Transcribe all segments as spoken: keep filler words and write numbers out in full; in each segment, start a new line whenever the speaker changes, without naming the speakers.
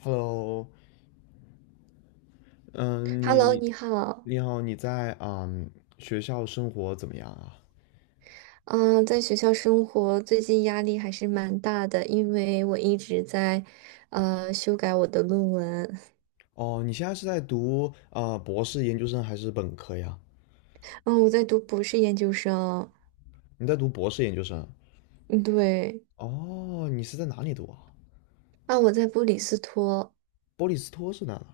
Hello,嗯，
Hello，
你
你好。
你好，你在啊、学校生活怎么样啊？
嗯，在学校生活最近压力还是蛮大的，因为我一直在呃修改我的论文。
哦，你现在是在读呃博士研究生还是本科呀？
嗯，我在读博士研究生。
你在读博士研究生？
嗯，对。
哦，你是在哪里读啊？
啊，我在布里斯托，
波利斯托是哪呢？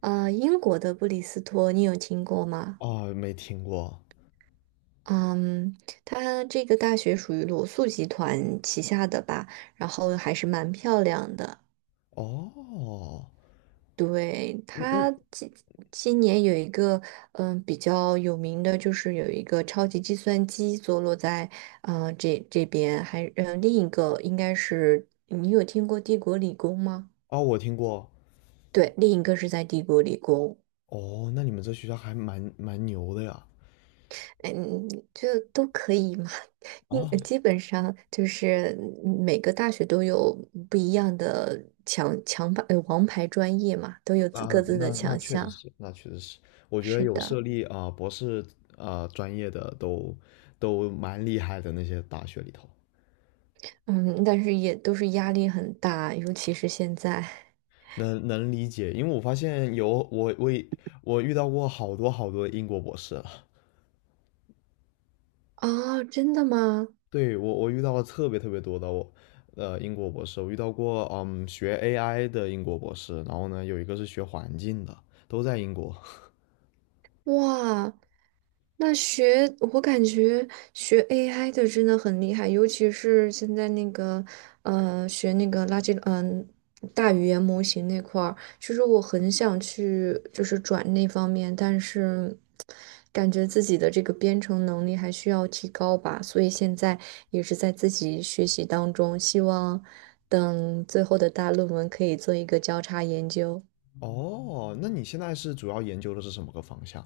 呃，英国的布里斯托，你有听过吗？
哦，没听过。
嗯，它这个大学属于罗素集团旗下的吧，然后还是蛮漂亮的。
哦，
对，
嗯嗯，
他今今年有一个嗯比较有名的，就是有一个超级计算机坐落在呃这这边，还嗯另一个应该是你有听过帝国理工吗？
哦，我听过。
对，另一个是在帝国理工，
哦，那你们这学校还蛮蛮牛的呀。
哎嗯，就都可以嘛，因
啊、
基本上就是每个大学都有不一样的强强牌呃王牌专业嘛，都有自各
那
自的
那那
强
确实
项。
是，那确实是，我觉得
是
有设
的。
立啊、呃博士啊、呃专业的都都蛮厉害的那些大学里头，
嗯，但是也都是压力很大，尤其是现在
能能理解，因为我发现有我我也我遇到过好多好多英国博士了。
啊，真的吗？
对我我遇到了特别特别多的我呃英国博士，我遇到过嗯学 A I 的英国博士，然后呢有一个是学环境的，都在英国。
哇，那学我感觉学 A I 的真的很厉害，尤其是现在那个呃学那个垃圾嗯、大语言模型那块儿，其实我很想去就是转那方面，但是感觉自己的这个编程能力还需要提高吧，所以现在也是在自己学习当中，希望等最后的大论文可以做一个交叉研究。
哦，那你现在是主要研究的是什么个方向？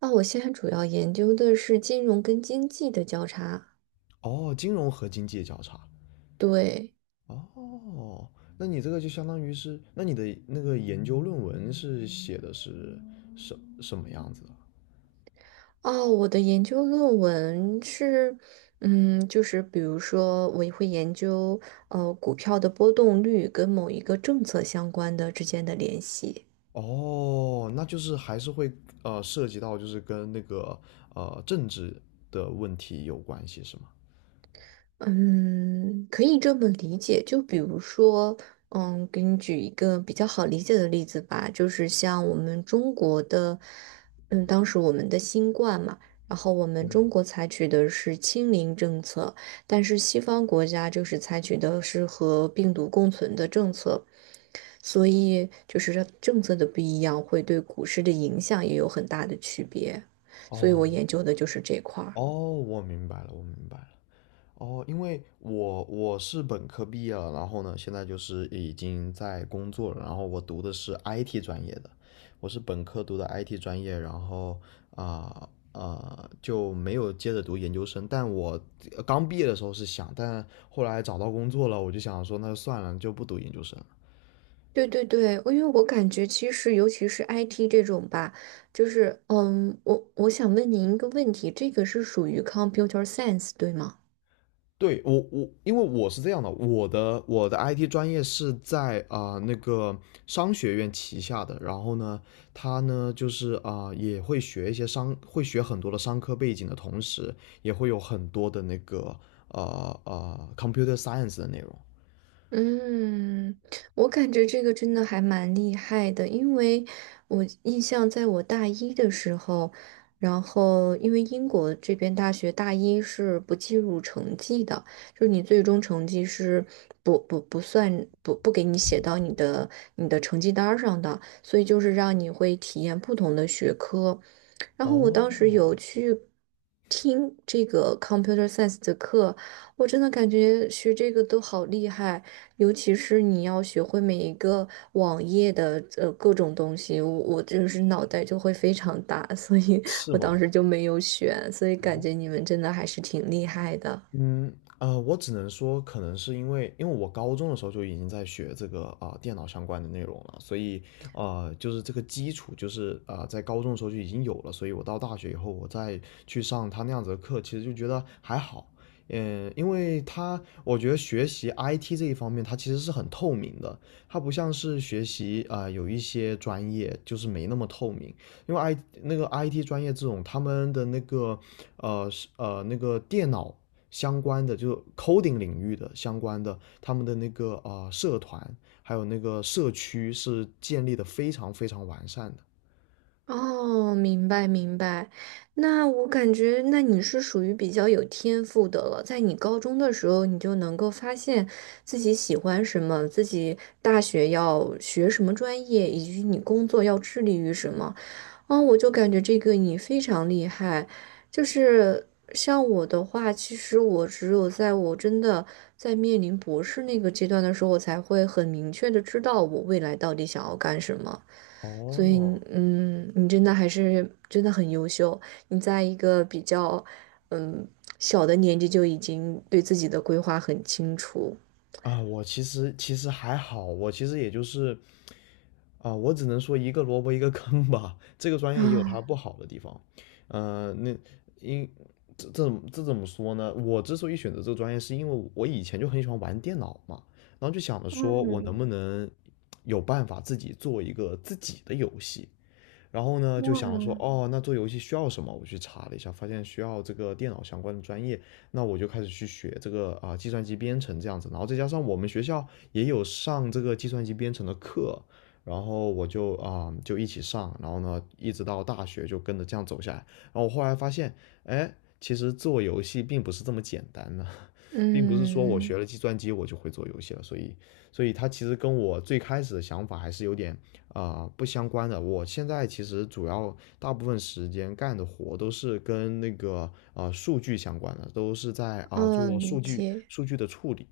啊，我现在主要研究的是金融跟经济的交叉。
哦，金融和经济交叉。
对，
哦，那你这个就相当于是，那你的那个研究论文是写的是什什么样子的？
哦，我的研究论文是，嗯，就是比如说，我会研究呃股票的波动率跟某一个政策相关的之间的联系。
哦，那就是还是会呃涉及到就是跟那个呃政治的问题有关系是吗？
嗯，可以这么理解。就比如说，嗯，给你举一个比较好理解的例子吧，就是像我们中国的，嗯，当时我们的新冠嘛，然后我们中国采取的是清零政策，但是西方国家就是采取的是和病毒共存的政策，所以就是这政策的不一样，会对股市的影响也有很大的区别。所以
哦
我研究的就是这块儿。
哦，我明白了，我明白了。哦，因为我我是本科毕业了，然后呢，现在就是已经在工作了，然后我读的是 I T 专业的，我是本科读的 I T 专业，然后啊呃就没有接着读研究生，但我呃刚毕业的时候是想，但后来找到工作了，我就想说那就算了，就不读研究生。
对对对，因为我感觉其实，尤其是 I T 这种吧，就是嗯，我我想问您一个问题，这个是属于 computer science 对吗？
对我我，因为我是这样的，我的我的 I T 专业是在啊、呃那个商学院旗下的，然后呢，他呢就是啊、呃也会学一些商，会学很多的商科背景的同时，也会有很多的那个呃呃 computer science 的内容。
嗯，我感觉这个真的还蛮厉害的，因为我印象在我大一的时候，然后因为英国这边大学大一是不计入成绩的，就是你最终成绩是不不不算不不给你写到你的你的成绩单儿上的，所以就是让你会体验不同的学科。然后我当时有
哦，
去听这个 computer science 的课，我真的感觉学这个都好厉害。尤其是你要学会每一个网页的呃各种东西，我我就是脑袋就会非常大，所以
是
我当
吗？
时就没有选，所以感
哦，
觉你们真的还是挺厉害的。
嗯，呃，我只能说，可能是因为，因为我高中的时候就已经在学这个啊、呃电脑相关的内容了，所以呃，就是这个基础就是啊在高中的时候就已经有了，所以我到大学以后，我再去上他那样子的课，其实就觉得还好。嗯，因为他，我觉得学习 I T 这一方面，它其实是很透明的，它不像是学习啊、呃有一些专业就是没那么透明，因为 I 那个 I T 专业这种，他们的那个呃是呃那个电脑相关的，就是 coding 领域的相关的，他们的那个呃社团，还有那个社区是建立的非常非常完善的。
哦，明白明白。那我感觉，那你是属于比较有天赋的了，在你高中的时候，你就能够发现自己喜欢什么，自己大学要学什么专业，以及你工作要致力于什么。啊，我就感觉这个你非常厉害，就是像我的话，其实我只有在我真的在面临博士那个阶段的时候，我才会很明确的知道我未来到底想要干什么。所以，
哦，
嗯，你真的还是真的很优秀，你在一个比较嗯小的年纪就已经对自己的规划很清楚
啊，我其实其实还好，我其实也就是啊，我只能说一个萝卜一个坑吧。这个专业也有它
啊。
不好的地方，呃，那因这这这怎么说呢？我之所以选择这个专业，是因为我以前就很喜欢玩电脑嘛，然后就想着说我能
嗯，
不能有办法自己做一个自己的游戏，然后呢，就想说，哦，那做游戏需要什么？我去查了一下，发现需要这个电脑相关的专业，那我就开始去学这个啊、呃计算机编程这样子。然后再加上我们学校也有上这个计算机编程的课，然后我就啊、呃就一起上，然后呢一直到大学就跟着这样走下来。然后我后来发现，哎，其实做游戏并不是这么简单的。并不是说我
嗯
学了计算机我就会做游戏了，所以，所以它其实跟我最开始的想法还是有点啊、呃不相关的。我现在其实主要大部分时间干的活都是跟那个啊呃数据相关的，都是在啊、呃做
嗯，理
数据
解。
数据的处理。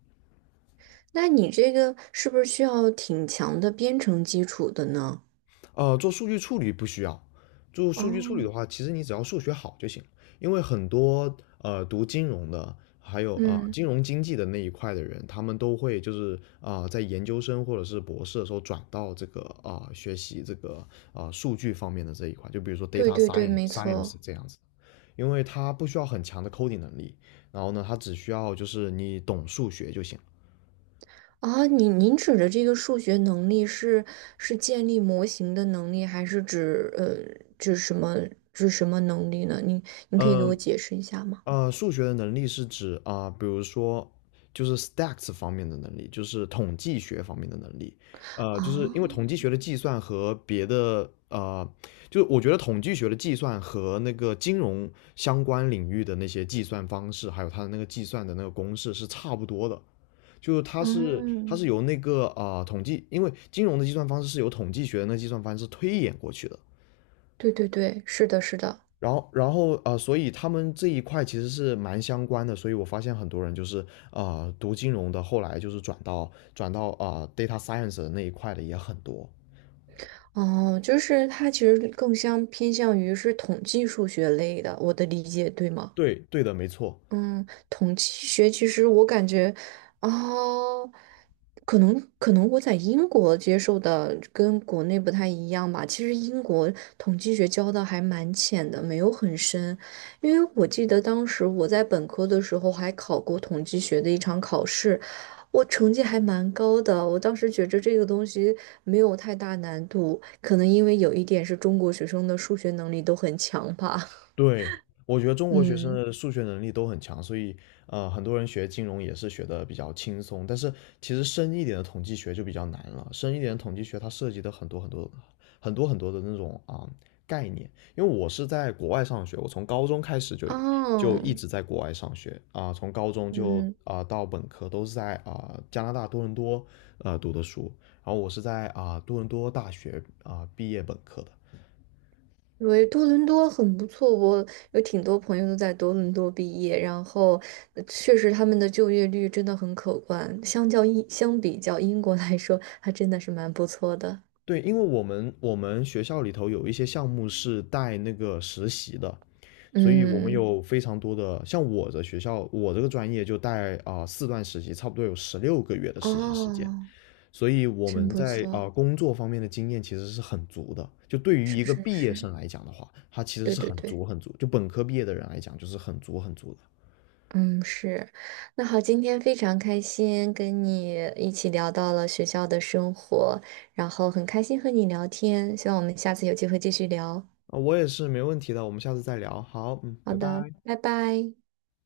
那你这个是不是需要挺强的编程基础的呢？
呃，做数据处理不需要。做数据处理
哦，
的话，其实你只要数学好就行，因为很多呃读金融的，还有啊、呃
嗯，
金融经济的那一块的人，他们都会就是啊、呃在研究生或者是博士的时候转到这个啊、呃学习这个啊、呃数据方面的这一块，就比如说
对
data
对对，
science
没
science
错。
这样子，因为它不需要很强的 coding 能力，然后呢，它只需要就是你懂数学就行。
啊，你您指的这个数学能力是是建立模型的能力，还是指呃指什么指什么能力呢？您您可以给我
嗯，
解释一下吗？
呃，数学的能力是指啊、比如说就是 stats 方面的能力，就是统计学方面的能力。呃，就是
啊，
因为统计学的计算和别的呃，就我觉得统计学的计算和那个金融相关领域的那些计算方式，还有它的那个计算的那个公式是差不多的。就是它是它
嗯，
是由那个啊、呃统计，因为金融的计算方式是由统计学的那个计算方式推演过去的。
对对对，是的，是的。
然后，然后呃，所以他们这一块其实是蛮相关的，所以我发现很多人就是呃读金融的，后来就是转到转到啊、呃 data science 的那一块的也很多。
哦，就是它其实更像偏向于是统计数学类的，我的理解对吗？
对，对的，没错。
嗯，统计学其实我感觉，哦，可能可能我在英国接受的跟国内不太一样吧。其实英国统计学教的还蛮浅的，没有很深。因为我记得当时我在本科的时候还考过统计学的一场考试，我成绩还蛮高的。我当时觉着这个东西没有太大难度，可能因为有一点是中国学生的数学能力都很强吧。
对，我觉得中国学生
嗯，
的数学能力都很强，所以呃，很多人学金融也是学的比较轻松。但是其实深一点的统计学就比较难了，深一点的统计学它涉及的很多很多很多很多的那种啊、概念。因为我是在国外上学，我从高中开始就就一
哦。
直在国外上学啊、从高中就
嗯，
啊、到本科都是在啊、加拿大多伦多呃读的书，然后我是在啊、多伦多大学啊、毕业本科的。
因为多伦多很不错，我有挺多朋友都在多伦多毕业，然后呃确实他们的就业率真的很可观，相较英相比较英国来说，还真的是蛮不错的。
对，因为我们我们学校里头有一些项目是带那个实习的，所以我们
嗯，
有非常多的，像我的学校，我这个专业就带啊、呃四段实习，差不多有十六个月的实习时间，
哦，
所以我
真
们
不
在啊、
错，
呃工作方面的经验其实是很足的。就对于
是
一个
是
毕业
是，
生来讲的话，他其实
对
是
对
很足
对，
很足，就本科毕业的人来讲，就是很足很足的。
嗯是。那好，今天非常开心跟你一起聊到了学校的生活，然后很开心和你聊天，希望我们下次有机会继续聊。
啊、我也是没问题的，我们下次再聊。好，嗯，
好
拜
的，
拜。
拜拜。